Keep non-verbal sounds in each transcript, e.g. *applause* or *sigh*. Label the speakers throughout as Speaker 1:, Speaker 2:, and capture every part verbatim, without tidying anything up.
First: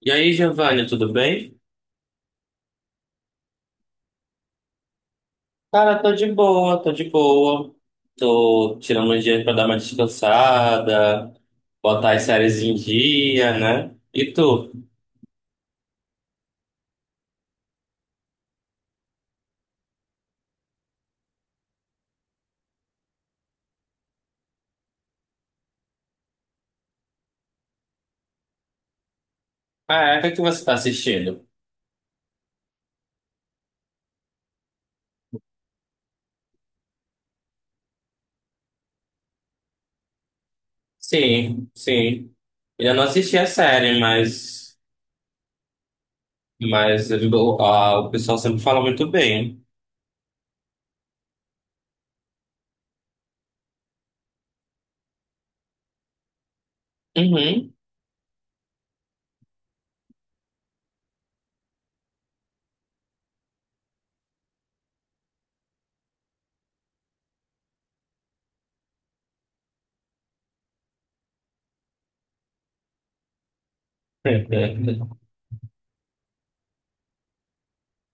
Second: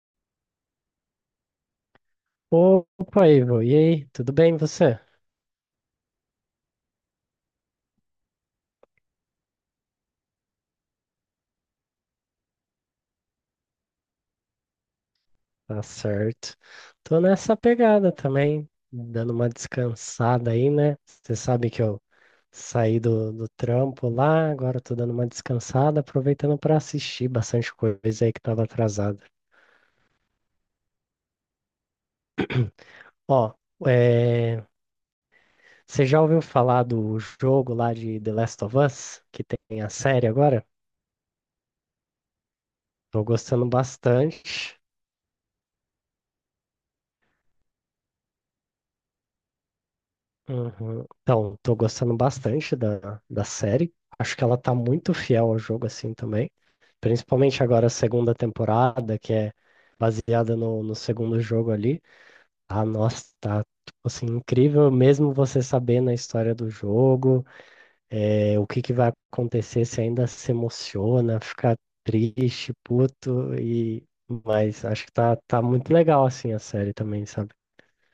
Speaker 1: E aí, Giovanni, tudo bem?
Speaker 2: Opa, Ivo, e aí? Tudo bem você?
Speaker 1: Cara, tô de boa, tô de boa. Tô tirando um dia pra dar uma descansada, botar as séries em dia, né? E tu?
Speaker 2: Tá certo. Tô nessa pegada também, dando uma descansada aí, né? Você sabe que eu saí do, do trampo lá, agora eu tô dando uma descansada, aproveitando para assistir bastante coisa aí que tava atrasada.
Speaker 1: Ah, é, o que que você tá assistindo?
Speaker 2: *clears throat* Ó, é, você já ouviu falar do jogo lá de The Last of Us, que tem a série agora?
Speaker 1: Sim, sim. Eu não
Speaker 2: Tô
Speaker 1: assisti a
Speaker 2: gostando
Speaker 1: série, mas,
Speaker 2: bastante.
Speaker 1: mas o, a- o pessoal sempre fala muito bem.
Speaker 2: Uhum. Então, tô gostando bastante da, da série. Acho que ela tá muito fiel ao jogo assim também. Principalmente
Speaker 1: Uhum.
Speaker 2: agora a segunda temporada, que é baseada no, no segundo jogo ali. Ah, nossa, tá tipo assim, incrível mesmo você sabendo a história do jogo, eh, o que que vai acontecer, se ainda se emociona, fica triste, puto, e mas acho que
Speaker 1: *laughs*
Speaker 2: tá, tá muito legal assim a série também, sabe?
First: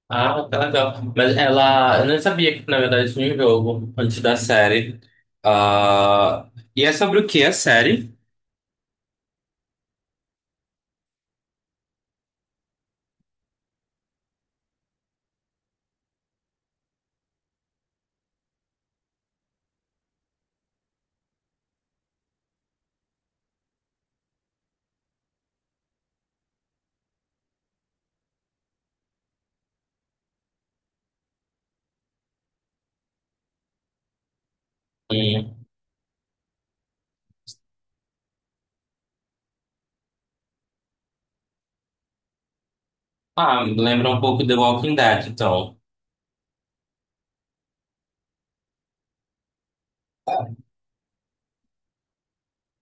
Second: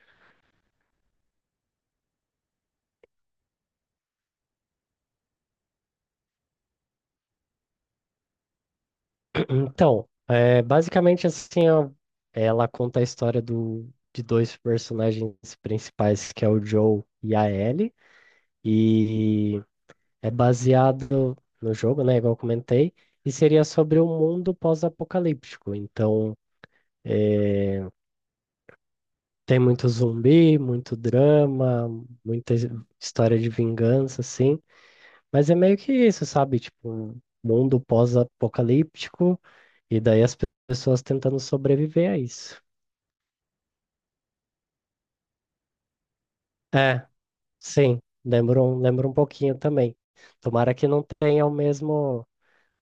Speaker 1: Ah, tá legal. Mas ela, eu não sabia que na verdade tinha um jogo antes da série. Ah, e é sobre o que a série?
Speaker 2: Então, é, basicamente assim, ó, ela conta a história do, de dois personagens principais, que é o Joe e a Ellie, e é baseado no jogo, né, igual eu comentei, e seria sobre o mundo pós-apocalíptico. Então, é, tem muito zumbi, muito drama, muita his- história de vingança, assim. Mas é
Speaker 1: E,
Speaker 2: meio que isso, sabe? Tipo, um mundo pós-apocalíptico, e daí as pe- pessoas tentando sobreviver a isso.
Speaker 1: ah, lembra um pouco The Walking Dead, então.
Speaker 2: É, sim, lembro um, lembro um pouquinho também. Tomara que não tenha o mesmo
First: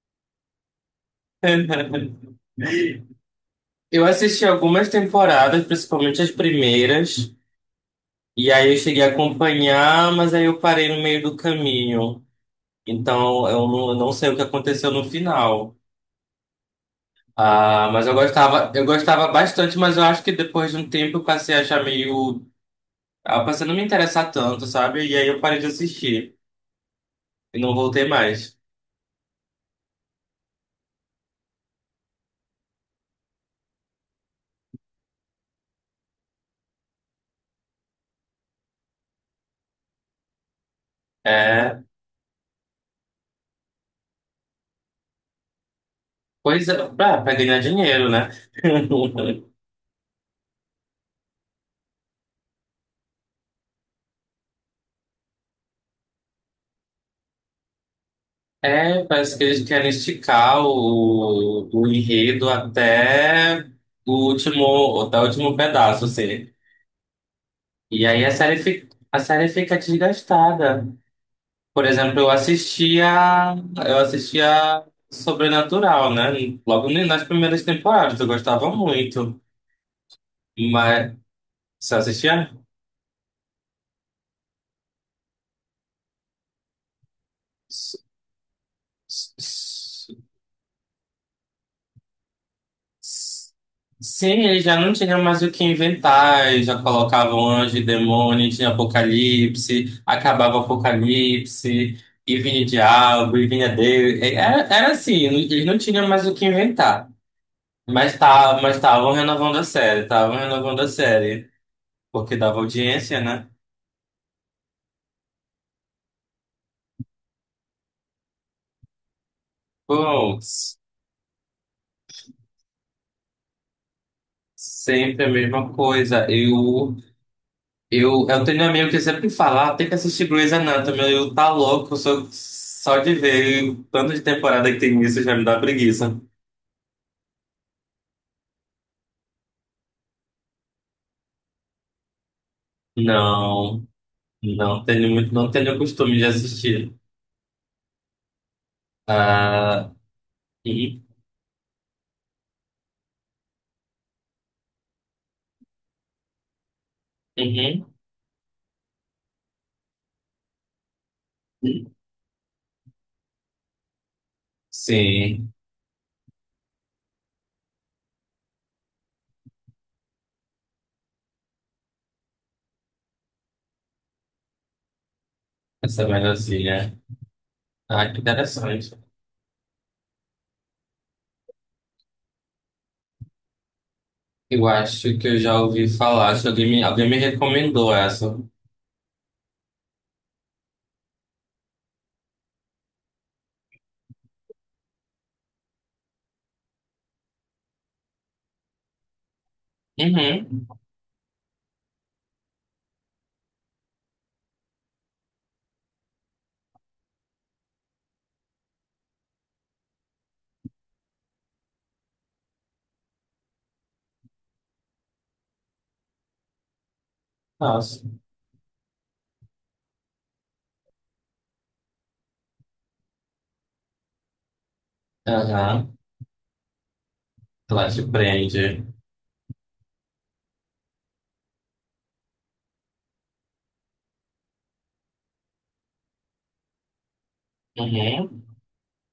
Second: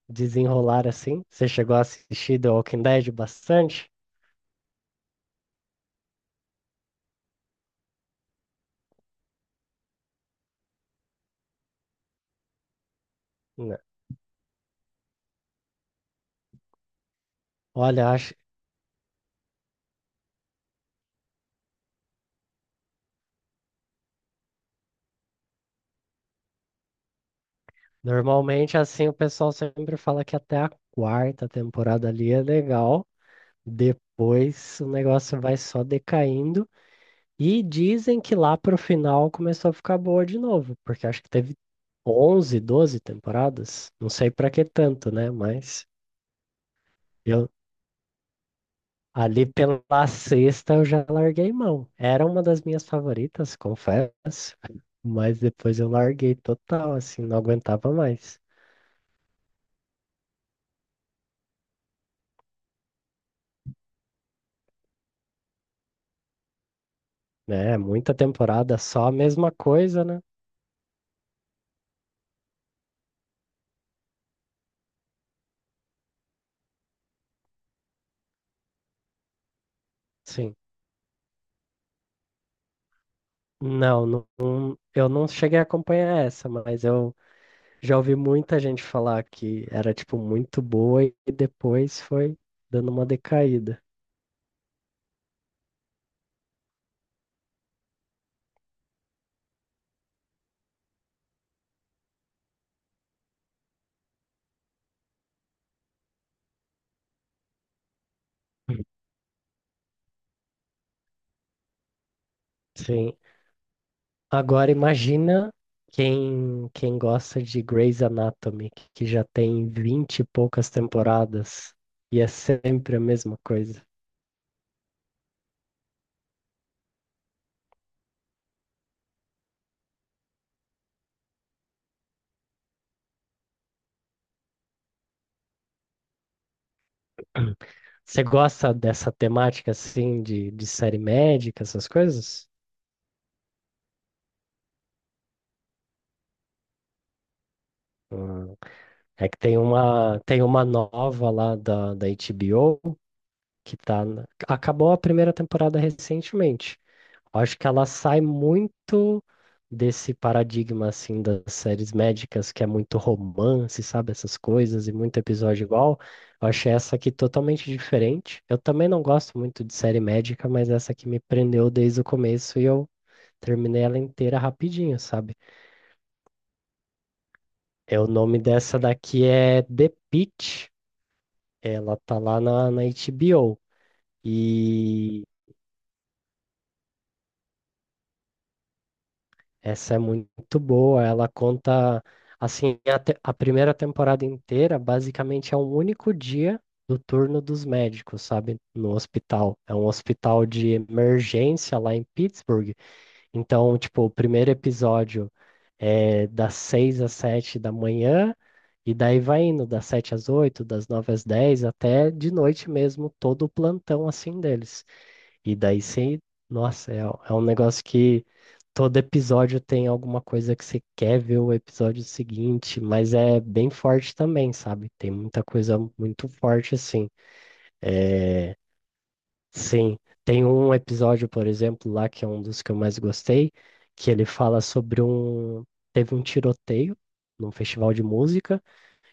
Speaker 2: desenrolar assim. Você chegou a
Speaker 1: *laughs*
Speaker 2: assistir The Walking Dead bastante?
Speaker 1: Eu assisti algumas temporadas, principalmente as primeiras, e aí eu cheguei a acompanhar, mas aí eu parei no meio do caminho. Então eu
Speaker 2: Né.
Speaker 1: não, eu não sei o que aconteceu no final. Ah, mas
Speaker 2: Olha,
Speaker 1: eu
Speaker 2: acho,
Speaker 1: gostava, eu gostava bastante, mas eu acho que depois de um tempo eu passei a achar meio. Ah, passei a não me interessar tanto, sabe? E aí eu parei de assistir e não voltei mais.
Speaker 2: normalmente assim o pessoal sempre fala que até a quarta temporada ali é legal, depois o negócio vai só decaindo e dizem que lá pro final começou a ficar boa de novo, porque acho que teve
Speaker 1: É,
Speaker 2: onze, doze temporadas, não sei pra que tanto, né? Mas
Speaker 1: pois é, pra, pra
Speaker 2: eu
Speaker 1: ganhar dinheiro, né? *laughs*
Speaker 2: ali pela sexta eu já larguei mão. Era uma das minhas favoritas, confesso, mas depois eu larguei total, assim, não aguentava mais,
Speaker 1: É, parece que eles querem esticar o, o enredo até o último, até o último pedaço, assim.
Speaker 2: né?
Speaker 1: E
Speaker 2: Muita
Speaker 1: aí a série
Speaker 2: temporada,
Speaker 1: fica,
Speaker 2: só a
Speaker 1: a série
Speaker 2: mesma
Speaker 1: fica
Speaker 2: coisa, né?
Speaker 1: desgastada. Por exemplo, eu assistia, eu assistia Sobrenatural, né? Logo nas primeiras temporadas, eu gostava muito.
Speaker 2: Sim.
Speaker 1: Mas você assistia?
Speaker 2: Não, não, não- eu não cheguei a acompanhar essa, mas eu já ouvi muita gente falar que era, tipo, muito boa e depois foi dando uma
Speaker 1: S-
Speaker 2: decaída.
Speaker 1: Sim, eles já não tinham mais o que inventar, eles já colocavam anjo e demônio, tinha apocalipse, acabava o apocalipse, e vinha o diabo, e vinha Deus. E Era, era assim, eles não tinham mais o que inventar. Mas tá, mas estavam renovando a série, estavam renovando a série, porque dava
Speaker 2: Sim,
Speaker 1: audiência, né?
Speaker 2: agora imagina quem, quem gosta de Grey's Anatomy, que que já tem vinte e
Speaker 1: Pô,
Speaker 2: poucas temporadas e é sempre a mesma coisa.
Speaker 1: sempre a mesma coisa. Eu Eu, eu tenho um amigo que sempre fala, "Ah, tem que assistir Grey's Anatomy." Eu tá louco, eu sou só de ver o tanto de temporada que tem isso já me dá preguiça.
Speaker 2: Você gosta dessa temática assim de, de série médica, essas coisas?
Speaker 1: Não, não tenho muito, não tenho o costume de assistir.
Speaker 2: Hum. É que tem
Speaker 1: Ah,
Speaker 2: uma, tem uma
Speaker 1: uhum,
Speaker 2: nova lá da, da HBO que tá. na- Acabou a primeira temporada recentemente. Acho que ela
Speaker 1: uhum,
Speaker 2: sai muito desse paradigma assim das séries médicas, que é muito romance, sabe, essas coisas e muito
Speaker 1: sim,
Speaker 2: episódio igual. Eu achei essa aqui totalmente diferente. Eu também não gosto muito de série médica, mas essa aqui me prendeu desde o começo e eu terminei ela inteira rapidinho, sabe?
Speaker 1: essa melhorzinha.
Speaker 2: É, o
Speaker 1: Ah, que
Speaker 2: nome dessa
Speaker 1: interessante.
Speaker 2: daqui é The Pitt. Ela tá lá na, na HBO.
Speaker 1: Eu acho
Speaker 2: E
Speaker 1: que eu já ouvi falar, acho que alguém me, alguém me recomendou essa.
Speaker 2: essa é muito boa. Ela conta, assim, a, te- a primeira temporada inteira, basicamente é um único dia do turno dos médicos, sabe? No hospital. É um hospital
Speaker 1: Uhum,
Speaker 2: de emergência lá em Pittsburgh. Então, tipo, o primeiro episódio é das seis às sete da manhã, e daí vai indo das sete às oito, das nove às dez, até de noite mesmo, todo o plantão, assim, deles. E daí sim, nossa, é, é um negócio
Speaker 1: nossa.
Speaker 2: que todo episódio tem alguma coisa que você quer ver o episódio seguinte, mas é bem forte também, sabe? Tem muita coisa
Speaker 1: Aham,
Speaker 2: muito forte assim.
Speaker 1: ela te
Speaker 2: É,
Speaker 1: prende.
Speaker 2: sim, tem um episódio, por exemplo, lá que é um dos que eu mais gostei, que ele fala sobre um. Teve um tiroteio num festival de
Speaker 1: Uhum,
Speaker 2: música.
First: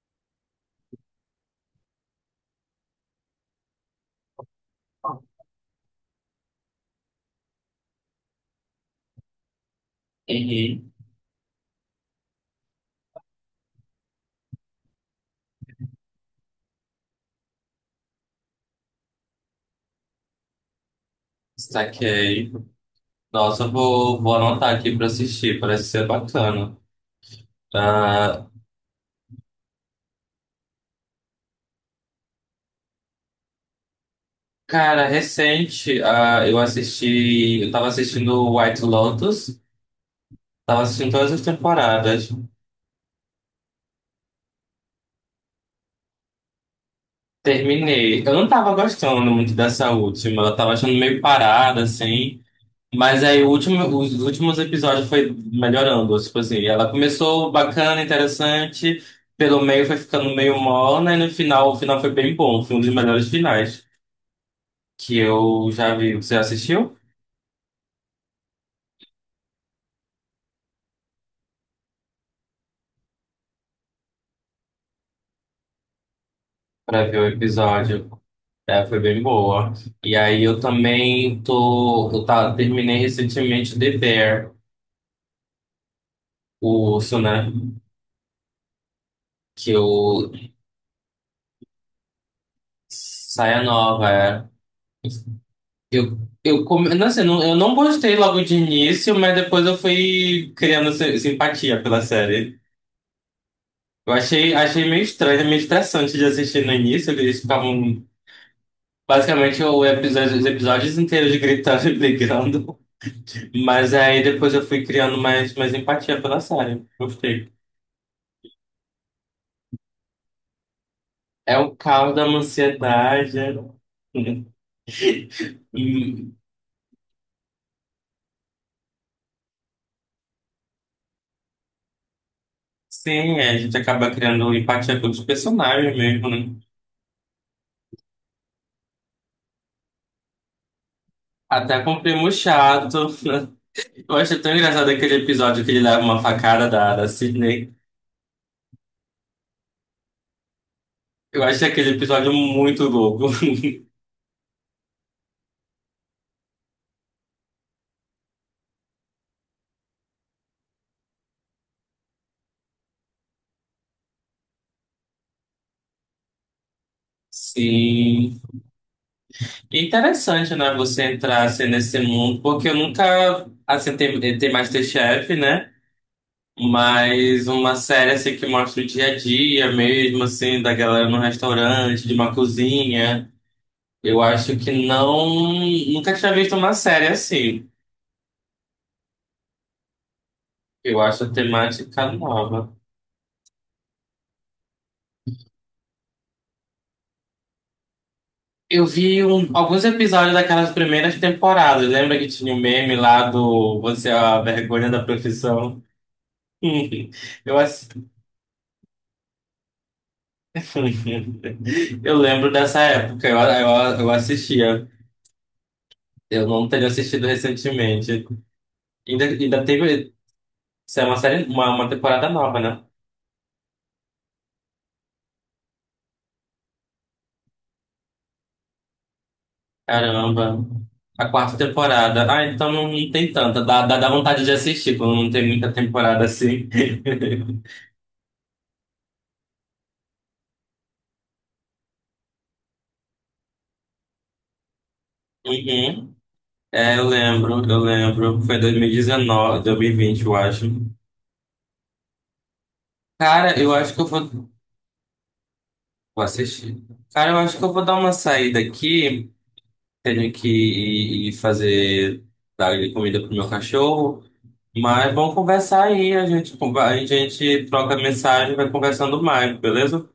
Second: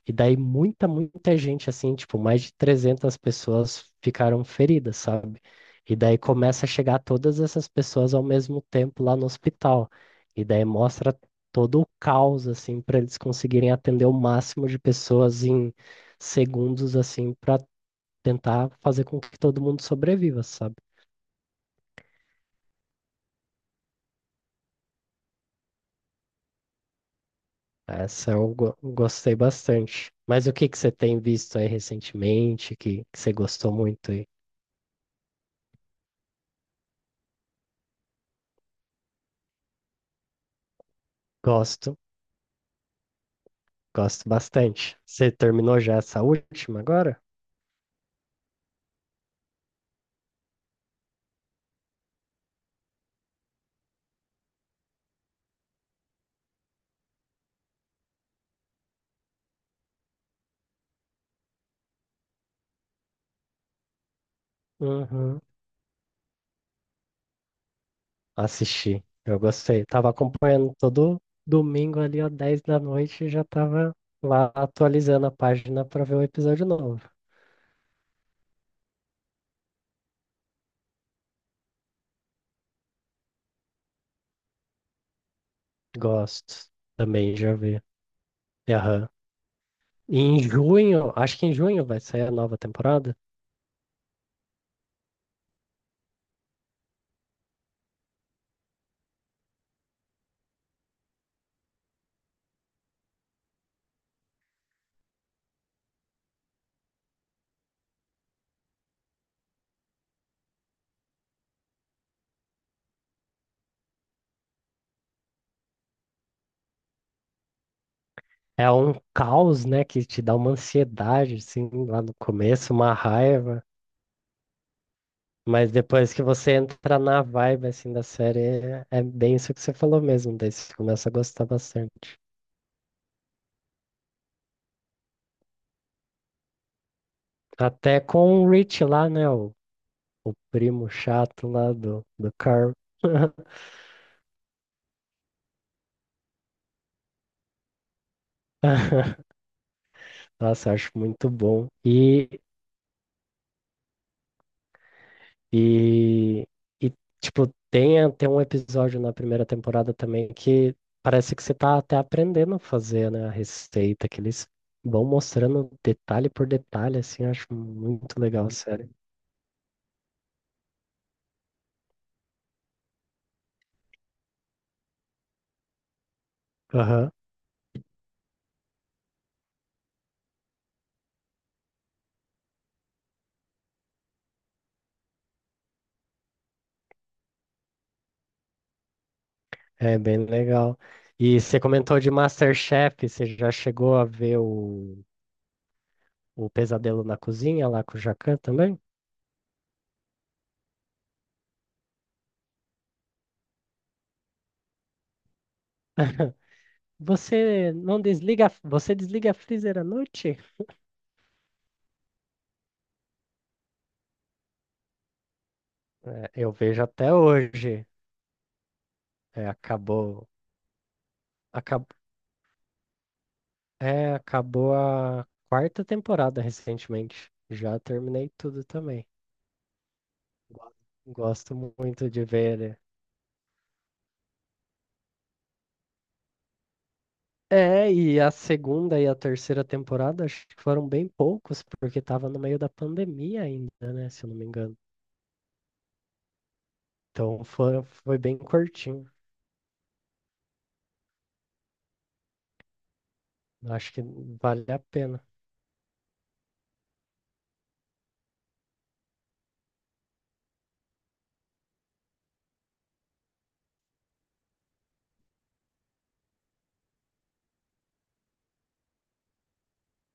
Speaker 2: E daí muita, muita gente, assim, tipo, mais de trezentas pessoas ficaram feridas, sabe? E daí começa a chegar todas essas pessoas ao mesmo tempo lá no hospital. E daí
Speaker 1: uhum,
Speaker 2: mostra todo o caos, assim, para eles conseguirem atender o máximo de pessoas em segundos, assim, para tentar fazer com que todo mundo sobreviva, sabe?
Speaker 1: saquei. Nossa, eu vou, vou anotar aqui pra assistir, parece ser bacana.
Speaker 2: Essa
Speaker 1: Ah,
Speaker 2: eu go- gostei bastante. Mas o que que você tem visto aí recentemente que, que você gostou muito aí
Speaker 1: cara, recente, ah, eu assisti, eu tava assistindo White Lotus, tava assistindo todas as
Speaker 2: gosto?
Speaker 1: temporadas,
Speaker 2: Gosto bastante. Você terminou já essa última agora?
Speaker 1: terminei. Eu não tava gostando muito dessa última, eu tava achando meio parada, assim, mas aí o último, os últimos episódios foi melhorando, tipo assim, ela começou bacana, interessante, pelo meio foi ficando meio morna, e no final, o final foi bem bom, foi um dos melhores finais que
Speaker 2: Uhum.
Speaker 1: eu já vi. Você assistiu?
Speaker 2: Assisti. Eu gostei. Tava acompanhando todo domingo ali, ó, dez da noite, e já tava lá atualizando a página pra ver o episódio novo.
Speaker 1: Pra ver o episódio. É, foi bem boa. E aí eu também tô, eu tá, terminei recentemente The Bear,
Speaker 2: Gosto.
Speaker 1: o urso,
Speaker 2: Também
Speaker 1: né?
Speaker 2: já vi. Aham.
Speaker 1: Que
Speaker 2: E
Speaker 1: eu
Speaker 2: em junho, acho que em junho vai sair a nova temporada.
Speaker 1: saia nova, é. Eu, eu, come... não, assim, não, eu não gostei logo de início, mas depois eu fui criando si- simpatia pela série. Eu achei, achei meio estranho, meio estressante de assistir no início, que eles ficavam basicamente o episódio, os episódios inteiros gritando e brigando. Mas aí depois eu fui criando mais, mais empatia pela Sarah. Gostei.
Speaker 2: É um caos, né, que te dá uma ansiedade,
Speaker 1: É
Speaker 2: assim,
Speaker 1: o
Speaker 2: lá no
Speaker 1: caos da
Speaker 2: começo, uma
Speaker 1: ansiedade.
Speaker 2: raiva.
Speaker 1: *laughs*
Speaker 2: Mas depois que
Speaker 1: E,
Speaker 2: você entra na vibe assim da série, é é bem isso que você falou mesmo, daí você começa a gostar bastante.
Speaker 1: sim, é, a gente acaba criando empatia pelos personagens mesmo, né?
Speaker 2: Até com o Rich lá, né? O, o primo chato lá
Speaker 1: Até com o
Speaker 2: do, do
Speaker 1: primo
Speaker 2: Carl.
Speaker 1: chato. *laughs* Eu acho tão engraçado aquele episódio que ele leva uma facada da, da Sydney.
Speaker 2: *laughs* Nossa, eu acho muito
Speaker 1: Eu acho
Speaker 2: bom.
Speaker 1: aquele
Speaker 2: E,
Speaker 1: episódio muito louco. *laughs*
Speaker 2: e, e tipo, tem até um episódio na primeira temporada também que parece que você tá até aprendendo a fazer, né, a receita, que eles vão mostrando detalhe por detalhe, assim, eu acho muito
Speaker 1: Sim.
Speaker 2: legal a série.
Speaker 1: E interessante, né? Você entrar assim, nesse mundo, porque eu nunca assim, tem, tem MasterChef, né? Mas uma série assim que mostra o dia a dia mesmo, assim, da galera no restaurante, de uma cozinha. Eu acho que não. Nunca tinha visto uma série assim.
Speaker 2: É bem legal.
Speaker 1: Eu acho a
Speaker 2: E você comentou
Speaker 1: temática
Speaker 2: de
Speaker 1: nova.
Speaker 2: MasterChef, você já chegou a ver o, o Pesadelo na Cozinha lá com o Jacan também?
Speaker 1: Eu vi um- alguns episódios daquelas primeiras temporadas. Lembra que tinha o meme lá do "Você é a vergonha da profissão"? *laughs* Eu,
Speaker 2: Você
Speaker 1: ass-
Speaker 2: não desliga, você desliga a freezer à noite?
Speaker 1: *laughs* eu lembro dessa época, eu, eu, eu assistia.
Speaker 2: É,
Speaker 1: Eu
Speaker 2: eu
Speaker 1: não
Speaker 2: vejo
Speaker 1: teria
Speaker 2: até
Speaker 1: assistido
Speaker 2: hoje.
Speaker 1: recentemente. Ainda,
Speaker 2: É,
Speaker 1: ainda teve.
Speaker 2: acabou,
Speaker 1: Isso é uma série, uma,
Speaker 2: acabou,
Speaker 1: uma temporada nova, né?
Speaker 2: é, acabou a quarta temporada recentemente. Já terminei tudo também.
Speaker 1: Caramba.
Speaker 2: Go-
Speaker 1: A
Speaker 2: Gosto
Speaker 1: quarta
Speaker 2: muito de
Speaker 1: temporada. Ah, então
Speaker 2: ver.
Speaker 1: não, não tem tanta. Dá, dá, dá vontade de assistir quando não tem muita temporada assim. *laughs*
Speaker 2: É, e a segunda e a terceira temporada acho que foram bem poucos, porque tava no meio da pandemia ainda, né? Se eu não me engano.
Speaker 1: Uhum. É, eu
Speaker 2: Então
Speaker 1: lembro, eu
Speaker 2: foi, foi bem
Speaker 1: lembro. Foi dois dois mil mil e
Speaker 2: curtinho.
Speaker 1: dezenove, dois mil e vinte eu acho. Cara, eu
Speaker 2: Acho
Speaker 1: acho que
Speaker 2: que
Speaker 1: eu vou,
Speaker 2: vale a pena.
Speaker 1: vou assistir. Cara, eu acho que eu vou dar uma saída aqui. Tenho que ir ir fazer, dar comida pro meu cachorro. Mas vamos conversar aí. A gente, conver- a gente troca mensagem, vai conversando mais, beleza?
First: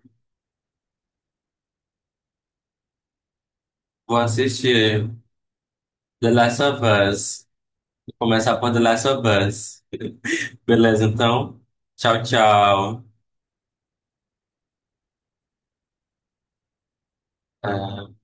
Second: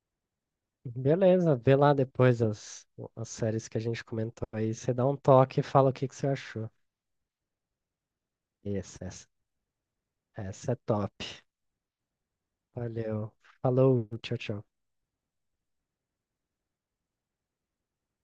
Speaker 2: Beleza, vê lá depois as, as séries que a gente
Speaker 1: Vou
Speaker 2: comentou aí. Você dá
Speaker 1: assistir
Speaker 2: um toque e fala o que que você
Speaker 1: The Last
Speaker 2: achou.
Speaker 1: of Us. Vou começar por The
Speaker 2: Isso,
Speaker 1: Last of
Speaker 2: essa,
Speaker 1: Us.
Speaker 2: essa é
Speaker 1: Beleza,
Speaker 2: top.
Speaker 1: então. Tchau, tchau.
Speaker 2: Valeu. Falou, tchau, tchau.
Speaker 1: Ah.